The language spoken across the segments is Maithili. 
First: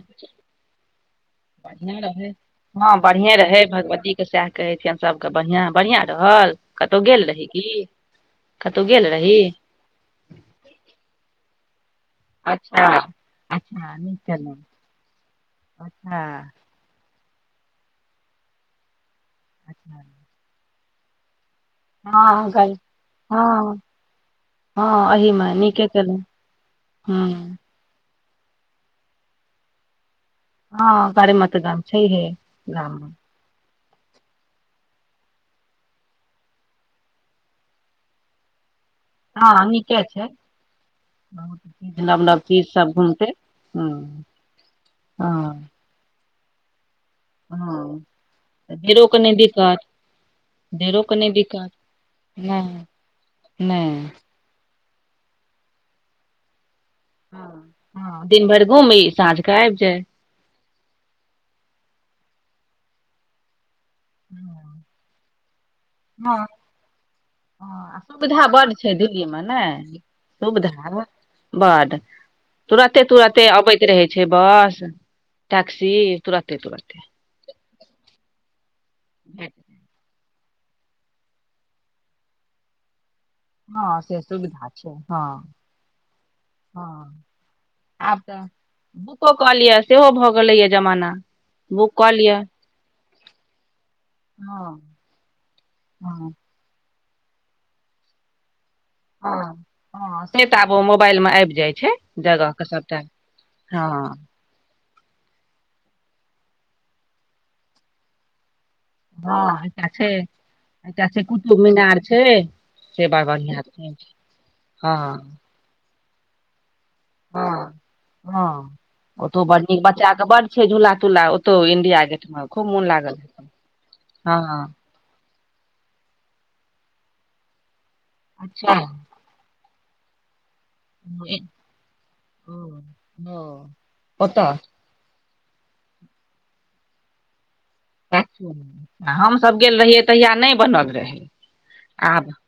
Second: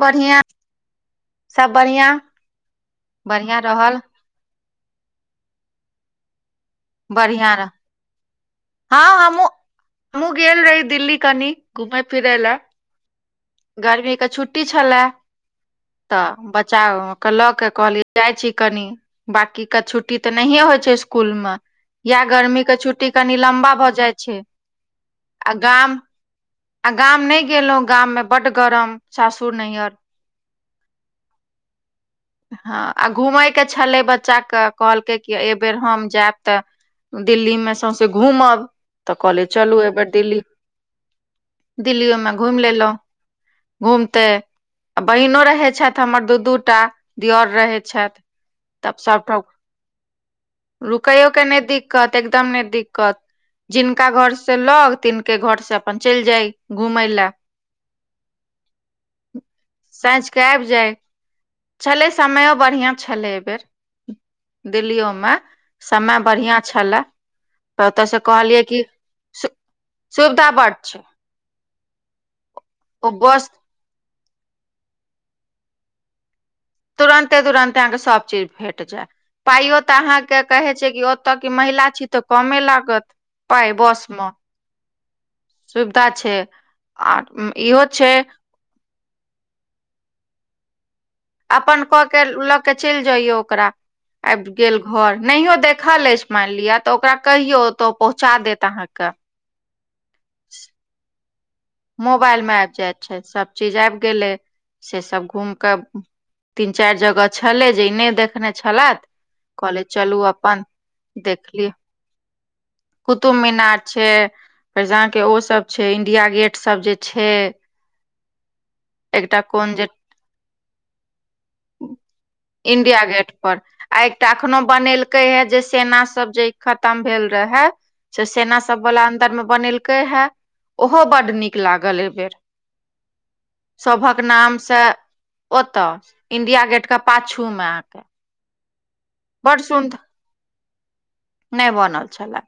बढ़िया सब बढ़िआँ बढ़िया रहै हँ बढ़िएँ रहै बढ़िया रहल भगवती त सएह कहै छियै हम सभके बढ़िआँ- बढ़िआं रहल? कतहु गेल रही बढ़िया की? रह कतहु गेल हँ रही? हमहूँ हमहूँ गेल रही दिल्ली कनी घुमै फिरय लै अ- गर्मी के छुट्टी छलय अच्छा तऽ बच- चा के लऽ के कहली जाइ छी कनी बाकी केऽ छुट्टी तऽ नहिये होइ छै इस- कूल मे या हँ गर्मी गल के छुट्टी कनि लम्बा हँ भऽ जाय छै। हँ एहिमे आ नीके गाम केलहुँ आ गाम नहि हूँ गेलहुं गाम में बड गरम सासुर नैहर हँ- गाड़ी मेऽ तऽ दम छैहे। हँ आ गाममे घूमयके छलै बच्चाक कहलकै कि एहि बेेर हम जायब तऽ दिल्लीमे सौँसे घूमब तऽ कहलियै हँ चलू एहि नीके बेेर छै दिल्ली बहुत चीज नव दिल्लीयोमे नव घूमि चीज सब लेलहुँ- घुमतै हूँ घूमते आ बहिनो हँ रहै छथि हमर दू दू टा दियौर रहै हँ छथि तब देरोके नहि सभठप दिक्कत देरोके रुकैयो नहि के नय दिक्कत एकदम नय नहि दिक्कत नहि जिनका घर से लग तिन- के घर से अपन च इल जाइ। घुमय ला- हँ हँ दिन भरि घूमी साँझके आबि जाय सांझ के आइब जाय। छलै समयो बढ़िआँ छलै एहिबेर [inaudible] दिल्लियो मे समय बढ़ियां छलय। हँआ सुविधा बड्ड छै दिल्लीमे ने बड्ड छै -सुविधा बड तुरते ओ बस -तुरते अबैत रहै छै बस, टैक्सी तुरते -तुरते तुरन्ते -तुरन्ते अहाँके सबचीज भेट जेएत। पाइयो तऽ अहाँके कहै छै कि ओतय कि महिला छी तऽ कमे लागत। पाइ हँ बस से मे सुविधा छै हँ सुविधा छै आ हँ इहो छै आब तऽ बुको क लिय सेहो भऽ गेलैए जमाना अपन बुक कऽ के लिअ लऽ के चइल जइयौ ओकरा आइब गेल हँ घर नहियो देखल अछि हँ माइन लिअ तऽ ओकरा कहियो त ओ पहुँचा देत अहाँके हँ- हँ -से तऽ आब ओ मोबाइलमे आबि जाइ छै। मोबाइल जगह मे के आइब जाय सबटा छै सब चीज आइब हँ गेलय। से-से सब घूम क तीन चाइर जगह छलै जे इ नय देखने छेलैथ। हँ एकटा छै -एकटा छै कुतुब देखलियै मीनार छै। से बड़ कुतुब बढ़िआँ मीनार छै फेर हँ जहाँके ओ सब छै इंडिया गेट सब जे छै हँ हँ- एकटा ओतौ बड़ड कोन नीक जे बच्चा के बड छै झूला- तूला ओतौ इंडिया गेट मे खूब मोन इंडिया लागल गेट हे- पर आ एकटा एखनो बनेल के यै जे सेना सब जे खतम भेल रह है से सेना अच्छा सब बला मे बनेलकै हे ओहो बड नीक लागल एहि बेेर। ह हँ। सभक नाम से ओतऽ इंडिया गेट के पाछू में। हमसभ गेल रहियै तहिया नहि बनल रहै। नहि बनल आब छलए।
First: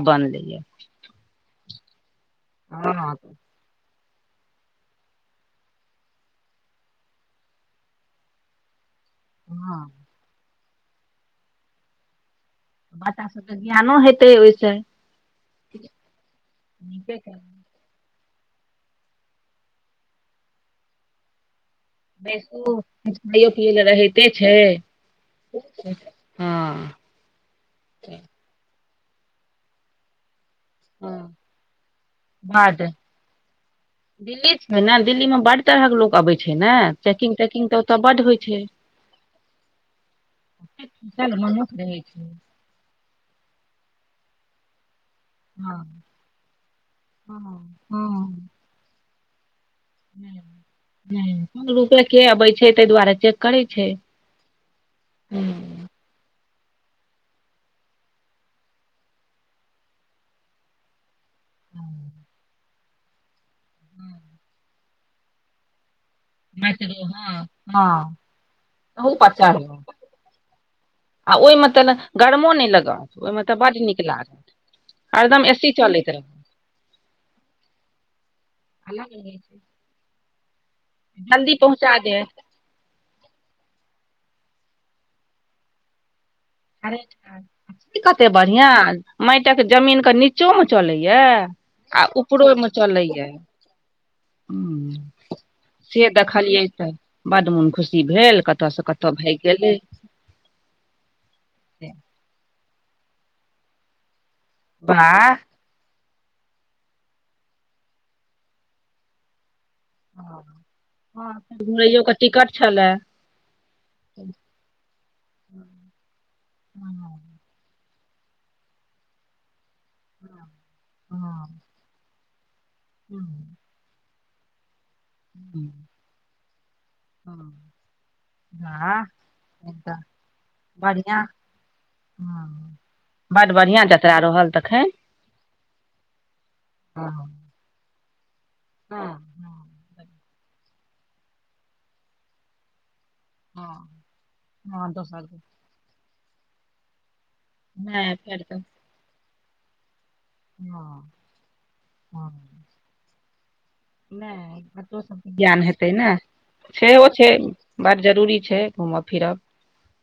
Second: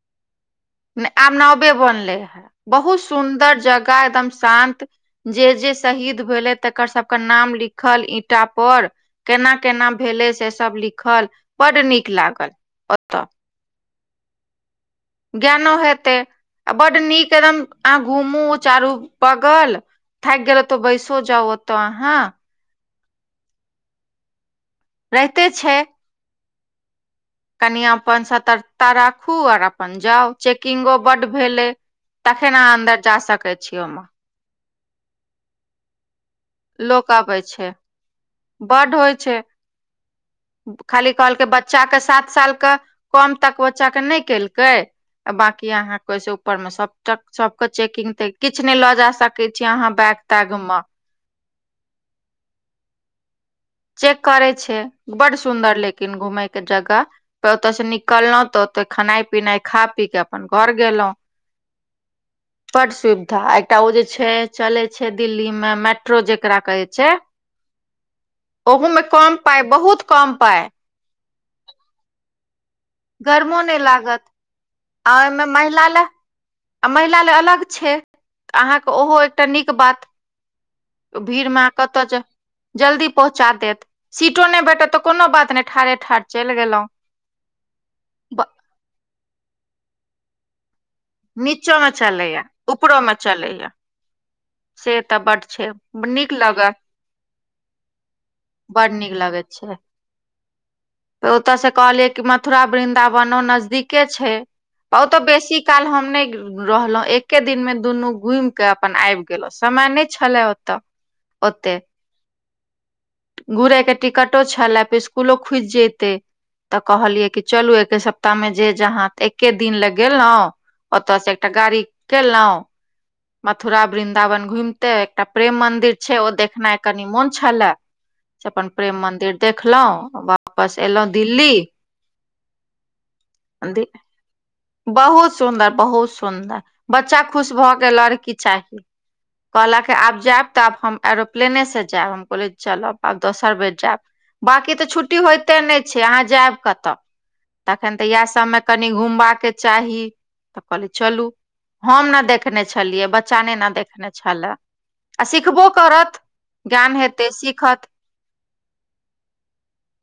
आब बनलैे। आब नवे बनले है हँ बहुत सुंन्दर जगह एकदम शान्त। जे जे शहीद भेलै तकर सबके नाम लिखल ईंटा पर केना हँ केना भेलै से सभ लिखल बड नीक लागल। ओतऽ बच्चा सभके ज्ञानो हेतै ओहिसँ। ज्ञानो हेतै आ बड नीके नीक एकदम कहलियै, आहाँ घूमू चारू बगल थैक गेलल तऽ बैइसु जाउ ओतऽ अहाँ। ओ खाइयो पियै लऽ रहते छैय रहिते छै हँ। कनि अपन सतर्कता राखू आर अपन जाउ। चेकिंगो बड हँ भेले तखन अहाँ बड अन्दर जा सकै छीय ओमा। दिल्ली छैय ने दिल्ली मे बड तरह के लोक अबै छैय। छैय ने लोक चैकिंग अबै तेकिंग छै तऽ ओतऽ बड् होइ छैय। बड होइ छै खाली कहलकै बच्चा के छै सात सालके कम तक बच्चा के नहि केलकै बाकी हँ अहाँ कैसे ऊपर में सब सब के हँ चेकिंग तेकिंग हँ किछ ने ल जाय सके छीे अहां। बैग तैग म हुं हुनकरके अबै छै ताहि दुआरे च करै छैय। चेक करै छैय बड सुन्दर लेकिन घूमेय के जगह। त ओत‌अ स निकलहुं तऽ ओत‌अ खेनाइ पिनाइ खा पी कऽ अपन घर गेलहुँ। [inaudible] बड सुवीधा एकटा ओ जे छैय चलै छैय दिल्ली मे मेट्रो जेकरा कहै छैय। हां। ओहो मे कम पा‌इ बहुत कम पाइ। आ ओ‌इमे तनऽ गरमो नय लागत ओइमे तऽ गर्मो नहि बड नीक लागत। आ ओहिमे हरदम एसी महिला लए चलैत रहे। आ महिला ला अलग छैय अहाँके ओहो एकटा नीक बात। भीड़ जल्दी में अहां पहुँचा कतऽ देत ज जल्दी पहुँचा देत सीटो नहि भेटत तऽ कोनो बात ने ठाढ़े ठाढ़ चैल गेलौं। की कते बढ़िआं मायटक जमीनके नीचोमे चलैया नीचोमे आ चलैया उपरोमे ऊपरोमे चलैया। से तऽ बड्ड छै से नीक देखलियै लगत तऽ बड मोन खुशी भेल कतऽसँ कतऽ भाइग गेलै। त ओतऽ स कहलीयै की मथुरा वृन्दावनो नजदीके छैय ओ तऽ वाह बेसी काल हम नहि रहलहुं एके दिन में दुनू घुयम कऽ अपन आईब गेलहु समय न‌इ छला ओतऽ हँ ओते। घुरैयो के टिकट छलए घुर‌अ के टिकटो छला त इस्कुलो खुयज जेतै। तऽ कहलियै कि चलू एके सप्ताहमे जे जहाँ तऽ एके दिन ला गेलहु ओतऽ स एकटा गाड़ी केलौं [inaudible] मथुरा वृन्दावन घुमतय एकटा प्रेम मंदिर छैय ओ देखनाइ कनि मोन छला से अपन वाह प्रेम मंदिर एकदम देखलहुं वापस एलहुॅं दिल्ली। ह बड बढ़िआँ जतरा रहल। तखन बहुत सुन्दर, बहुत सुन्दर, हँ बच्चा खुश भऽ गेल आर की चाही। हँ कहलक के आब जैब तऽ आब हम एरोप्लेने स जैब हम कहलियए चलब। आब दोसर बेर जैब, बाँकी तऽ हँ छुट्टी दोसर दिन होयइते न‌इ छैय अहाँ जैब कतऽ। [unintelligible] कनी घुमबाके चाही तऽ कहलियए हँ चलू, हम ने देखने छी छलियै बच्चा ने न देख न‌इ बच्चो सबके ज्ञान हेतै ने। करत ज्ञान सेहो हेतै छैय सीखत बड जरूरी छैय घूमब फिरब।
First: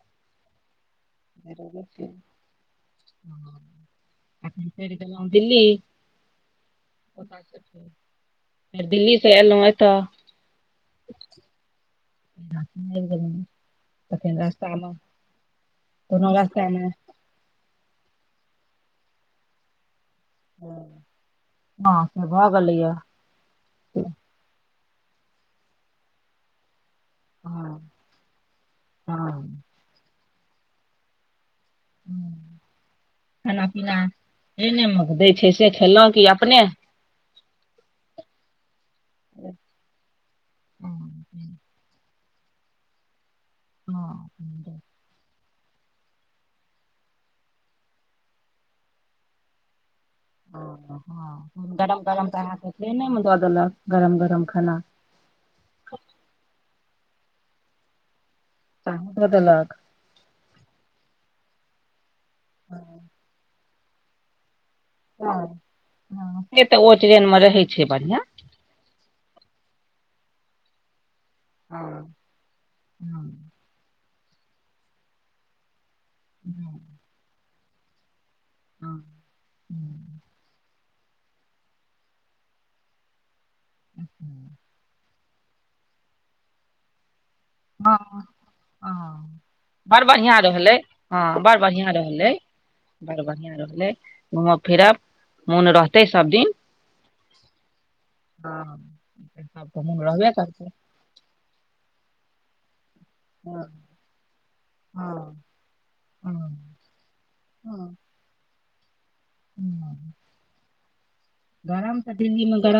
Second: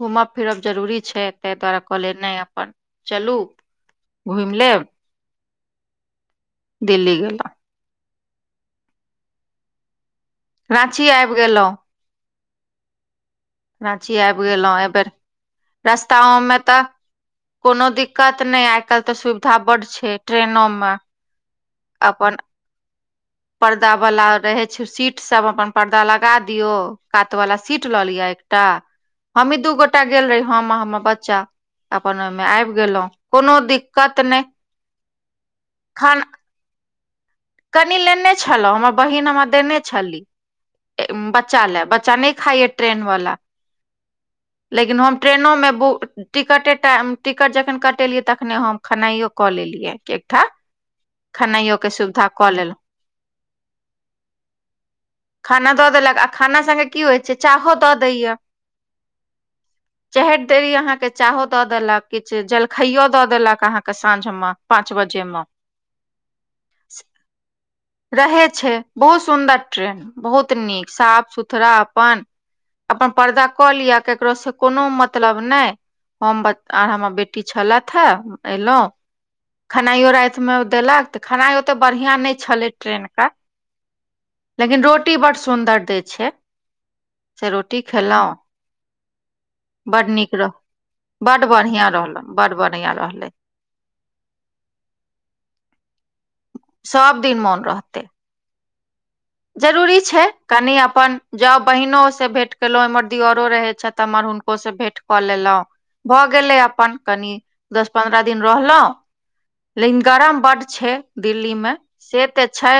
घूमब फिरब जरूरी छैय तै दुआरे जरूरी छै कहलियए नहि अपन चल। चलू घुइम लेब। ऐलौ दिल्ली दिल्ली गेला। ओतयसँ फेर फेर दिल्ली से एलहुँ एतऽ। राँची आइब गेलहुँ। रा‌ंची आईब गेलौ। राँची आईब गेलहुँ एहि बेर। कोनो रस्ताओमे तऽ रास्तामे कोनो दिक्कत न‌इ, आइ कायल तऽ सुविधा बड छैय ट्रेनोमे। हँ से भ गेलैया। परदा वला रहै छैय सीट सब अपन परदा लगा दियौ कातवला सीट हँ लऽ लिअ एक ट हमही हँ दू गोटा गेल रही हम आ हमर बच्चा। अपन ओहिमे आईब गेलहुँ कोनो खाना पीना दिक्कत न‌इ। ट्रेनेमे दै छैय से खेलहुँं की अपने। कनी लेने छलहुँ हमर- बहिन हमरा देने छली, हँ बच्चा ला बच्चा न‌इ खाइया ट्रेन वला। हँ लेकिन हम ट्रेनोमे बुक टिकटे टाइम टिकट जखन कटेलियै तखने हम खेनाइयओ कऽ लेलियै। ठीक ठाक खेनाइयोके सुविधा। कऽ लेलहुँ दिने मे दऽ देलक गरम गरम खाना। खाना दऽ देलक आ खाना सङ्गे की होइ छैय चाहो दऽ दैया। दऽ देलक। चढ़ैत देरी अहाँके चाहो दऽ देलक किछु जलखइयो दऽ देलक अहाँके साँझमे। ह से तऽ ओ टरेन मे रहै छैय। रहय छैय। बहुत सुन्दर ट्रेन, बहुत नीक साफ सुथ रा हँ अपन, अपन पर्दा हँ कऽ लिअ केकरो से कोनो मतलब नहि। हम हँ आर हमर बेटी छलथि हे एलहुं खेनाइयो रातिमे देलक तऽ खेनाइ ओते बढ़िया नहि छलै ट्रेनके लेकिन रोटी रोटी बड्ड सुन्दर दै छैय। ओ। बड़ बड नीक बढ़िआँ रह रहलै हँ बड बड़ बढ़िया बढ़िआँ रहल रहलै, बड बढ़िया बड़ रहलै बढ़िआँ रहलै। घूमब फिरब मोन रहतै सबदिन। सब दिन मोन रहतै। हां-हां। जरूरी छै कनि अपन जाउ बहिनो से भेंट केलौ इम्हर दियोरो हँ रहै छ त इम्हर हुनको से भेट क हँ लेलौ। भऽ हँ गेलै अपन कनि दस हँ पन्द्रअ दिन रहलौ। लेकिन गरम बड छै दिल्ली मे से तऽ छै।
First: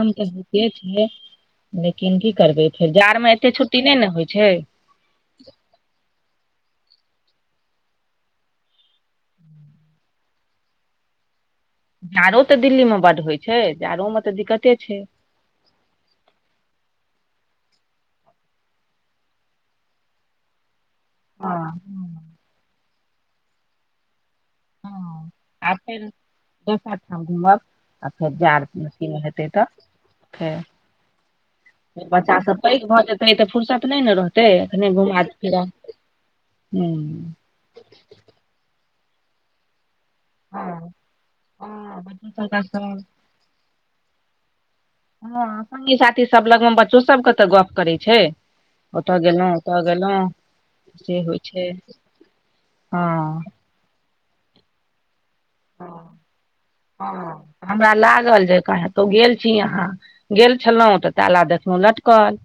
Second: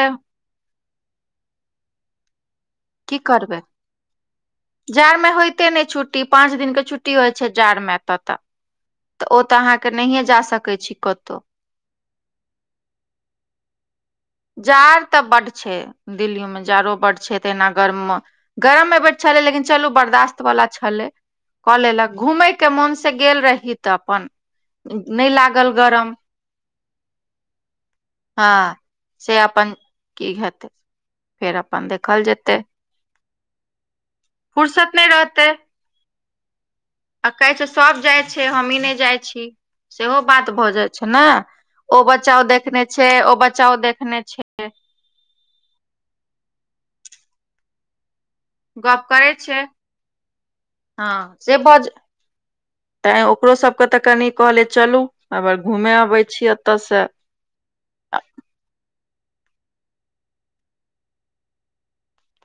से ते या, लेकिन की करबै फेर जाड़ की मे एते करबै छुट्टी नै ने होय छै। जाड़ मे होयते नै छुट्टी, पाँच दिनके छुट्टी होय छै जाड़ मे ऐता तऽ। तऽ ओ तऽ अहाँके नहिये जा सकै छी कतौ। जाड़ो तऽ दिल्ली मे बड होय छै, जाड़ो मे जाड़ तऽ बड छै। दिल्ली मे जाड़ो बड छै तहना गरम मे, गरम एबेर छलै लेकिन चलु बर्दास त वला छलै कऽ हँ लेलक घूमे के मोन से गेल रही तऽ अपन नै ला आब फेर दोसर ठा घूमब आ फेर जाड़ हँ मे किन से हेतै तऽ अपन की फेर हेतै फेर अपन फेर देखल बच्चा जेतै सब पैघ भऽ जेतै तऽ फुरसत नै ने रहतै, एखने फुर्सत नहि घुमा रहतै फिरा। [unintelligible] आ हूँ कहै छै सब जाय छै, हमी नै जाय छी। सेहो बात भऽ जाय हँ छै नै ओ हँ बच्चो बच्चा ओ सबके देखनाय सब छै ओ बच्चा ओ देखनाय छै। हां संगी साथी सब लग मे बच्चो सब के तऽ गप करै छै। गप ओता करै गेलौ, छै ओता गेलौ से होय छै। हँ तैं ओकरो सबके तऽ कनि कहले चलु अगर घूमे हँ आबै छी एता से। हँ हमरा लागल जे कहैं तो गेल छी अहाँ। गेल छलौ तऽ ताला देखलौ लटकल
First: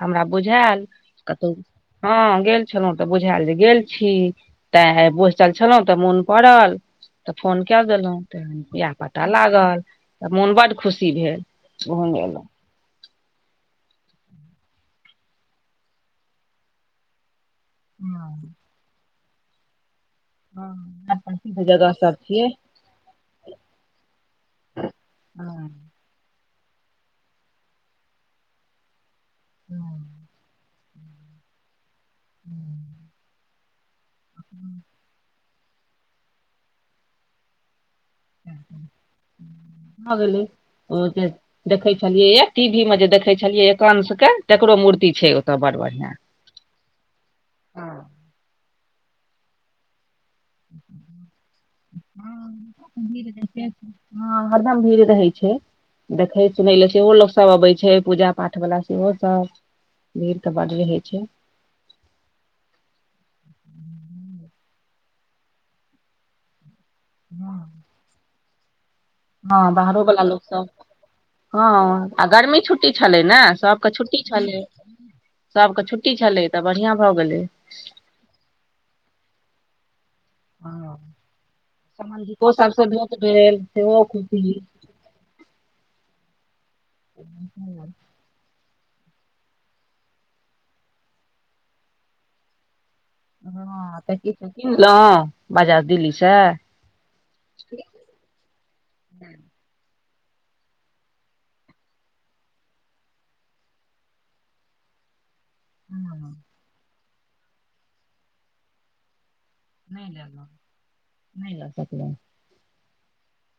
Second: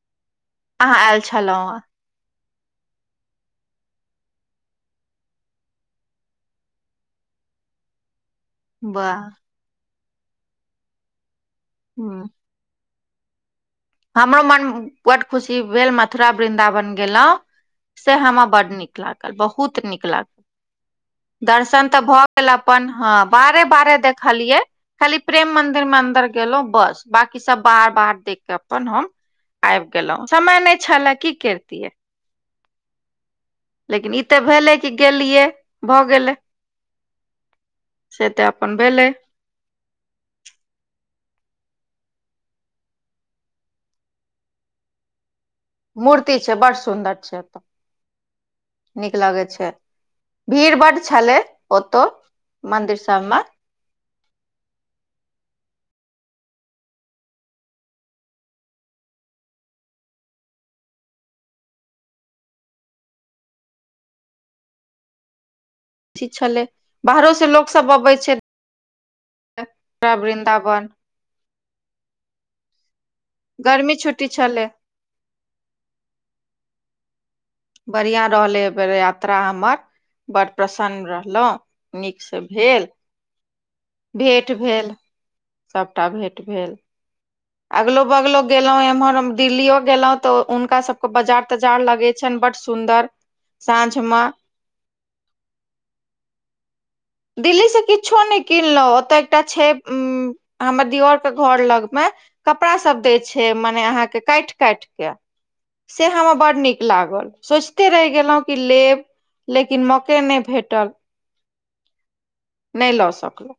हमरा बुझाएल अहाँ आयल कतौ छलहुँ हां गेल छलौ तऽ बुझाएल जे गेल छी, ताए आय बैसल छलौ तऽ मुन पड़ल। तऽ फोन कर देलौ ते इहाए वाह पता लागल तऽ मोन बड खुशी भेल। उहो नै एला। हमरो मन बड खुशी भेल मथुरा वृन्दावन गेलौ से हमरा हँ बड नीक लागल, बहुत नीक लागल। हां। दर्शन तऽ भऽ गेल अपन, हां बाहरे-बाहरे देखलियै। खाली प्रेम हँ मन्दिर मे अन्दर गेलौ बस बाकी सब बाहर-बाहर देख के अपन हम आएब गेलौ समय नै छलै की कैरतिये। हुं। लेकिन ई तऽ भेले कि गेलियै भऽ गेलै। से तऽ अपन भेलै। भ गेलै। ओ जे देखै छलियै या टी भी मे जे देखे छलियै या कंश के तकरो मूर्ति छै। तऽ बड़ बढ़ियाँ। ती छै, बड़ सुन्दर छै। ओतऽ हां। नीक लागै छै, भीड़ बड छलै ओतौ मन्दिर सबमे। हँ हरदम भीड़ रहै छै। देखै सुनै ले सेहो लोक सब अबै छै पूजा पाठ बला सेहो सब। भीड़ तऽ बड रहै छै। ह ठीक छलै बाहरो से लोक सब अबै छै। हँ बाहरो पूरा बला लोक सब वृन्दावन हँ आ गर्मी छुट छुट्टी छलै ने सबके छुट्टी छलै सबके छुट्टी छलै तऽ बढ़ियां भऽ गेलै। बढ़िआँ रहलै ऐबेर यात्रा हमर। बड हँ प्रसन्न रहलौ नीक से सम्बन्धिको सबसँ भेल। भेँट भेल। सेहो भेंट खुशी भेल सबटा भेंट भेल। अगलो- बगलो गेलौ एम्हर हम दिल्लियो गेलौ तऽ हुनका सबके बजार तजार लगे छैन बड सुन्दर। साँझ हँ तऽ मे कीछो किनलौ बाजार दिल्ली से दिल्लीसँ किछो नै किनलौ ओतऽ एकटा छै उ हमर दियर के घर लगमे कपड़ा सब दै छै मने आहाँके काइट- काइट के से हमरा हँ बड़ नीक लागल सोचिते रैह गेलौ कि लेब। लेकिन मौके नै भेटल। नै लऽ सकलौं। नै लऽ सकलौ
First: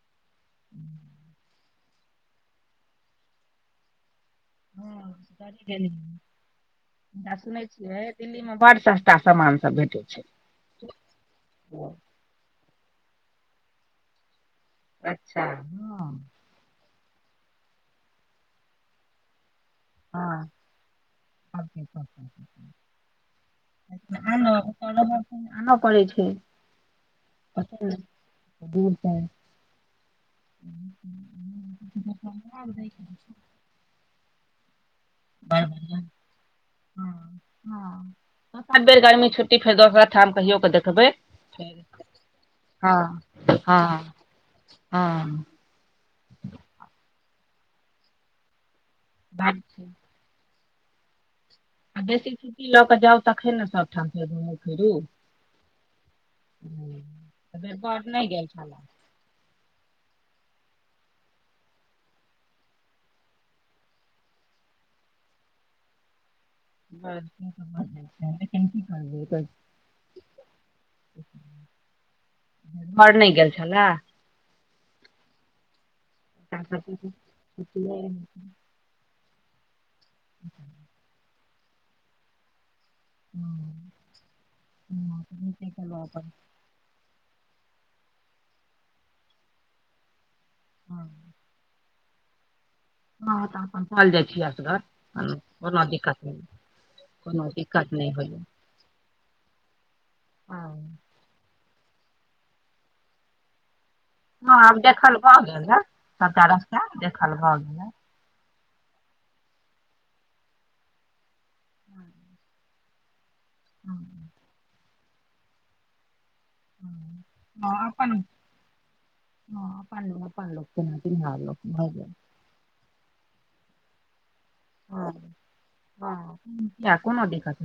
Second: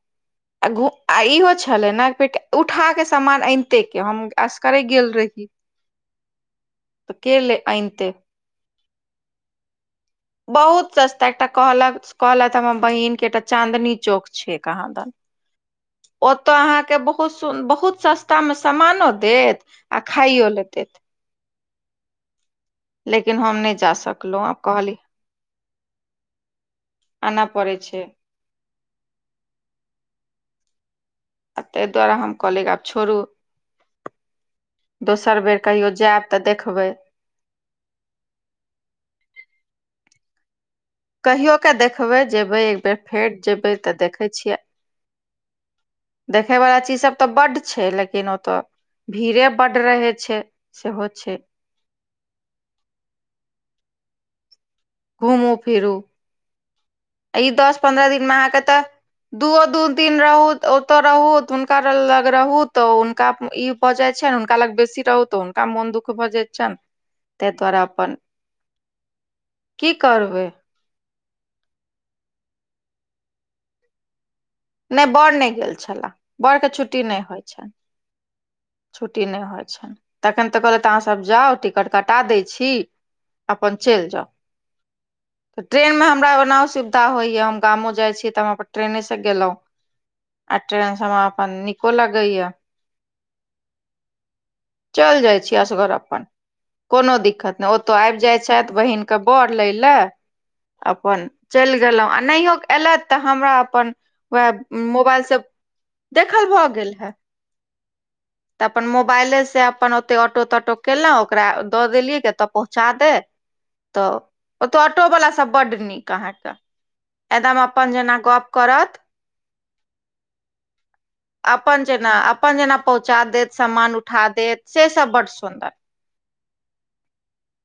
आ घू इहो छै। [unintelligible] न कि उठा के सामान एनतै के हम [unintelligible] असगरे गेल रही हँ तऽ के ले सुनै छियै अनिते दिल्ली मे बड़ सस ता समान सब भेटै छै। बहुत सस्ता एकटा कहलक कहलैथ हमर बहिन कि एकटा चाँदनी चौक छै कहाँ दन। अच्छा हँ ओतऽ अहाँके बहुत सु बहुत सस्ता मे सामानो देत। आ हँ खाइयो ले देत। लेकिन हम नहि जा सकलहुँ आब कहली [unintelligible] आनऽ पड़ै छै। आनय पड़ै छै दूर से आ तैय दुआरे हम कहलियै आब छोड़ू दोसर बेर बड़ कहियो जेएब तऽ देखबै। हॅं दोसर बेर गरमी छुट्टी फेर दोसरा ठाम कहियो कऽ देखबै। कहियो कऽ फेर देखबै जेबै हँ एकबेर फेर जेबै तऽ हँ देखै छियै। हँ देखैयवला चीज सब तऽ बड छै लेकिन ओतऽ भीड़े बात बड छै रहै छै। सेहो छै। आ बेसी छुट्टी लऽ कऽ जाउ तखन ने सबठाम फेर घुमू -फिरू घूमू -फिरू ई एहि बेर दस बड़ पन्द्रह नहि दिनमे गेल अहाँके छलए तऽ। दूओ दू दिन रहू ओतऽ रहू त हुनका लग रहू तऽ हुनका ई भऽ जाइ छैन हुनका लग बेसी रहु तऽ हुनका मोन दुःख भऽ जाइ छैन। [unintelligible] की करबै। बड़ नै गेल छेल्ला। नै बड़ नै गेल छेल्लाह एकरा बड़के सबके छुट्टी तऽ नै होइ छैन। सोचले रहै। छुट्टी नहि होइ छनि, तखन तऽ कहलथि अहाँसभ जाउ टिकट कटा दै छी। अपन हँ चलि जाउ, हँ, तऽ नीके ट्रेन केलहुँ में अपन हमरा ओना से। तऽ होइया हम गामो जाइ छी तऽ हम ट्रेने से गेलहुं। आ ट्रेन हँ से हमरा अपन निको लगैये। हँ तऽ अपन चल जाइ छी असगर। चल कोनो जाइ छी कोनो असगर दिक्कत अपन। नहि कोनो दिक्कत नइ, ओतय आबि जाइ छथि बहिनके बर लै ले हँ अपन। चलि गेलहुँ, आ नहियो एलथि तऽ हमरा अपन। वएह हँ, आब देखल मोबाइलसँ, भऽ गेल हे देखल सभटा भऽ रस्ता गेल हे। देखल भऽ गेल हे तऽ अपन मोबाइले से अपन ओत्ते ऑटो-तोटो केलहुँ ओकरा दऽ देलियै के अतऽ पहुँच। छ दे तऽ हँ ओतऽ ऑटो वाला सब बड्ड नीक अहाँके। हँ एदम हँ, अपन जेना गप्प करत। हँ अपन लोक, अपन लोक जेना चिन्हार लोक अपन भऽ जेना गेल। अपन जेना पहुंचा देत, समान उठा देत से हँ सब बड्ड सुंदर। हँ किया कोनो दिक्कत न।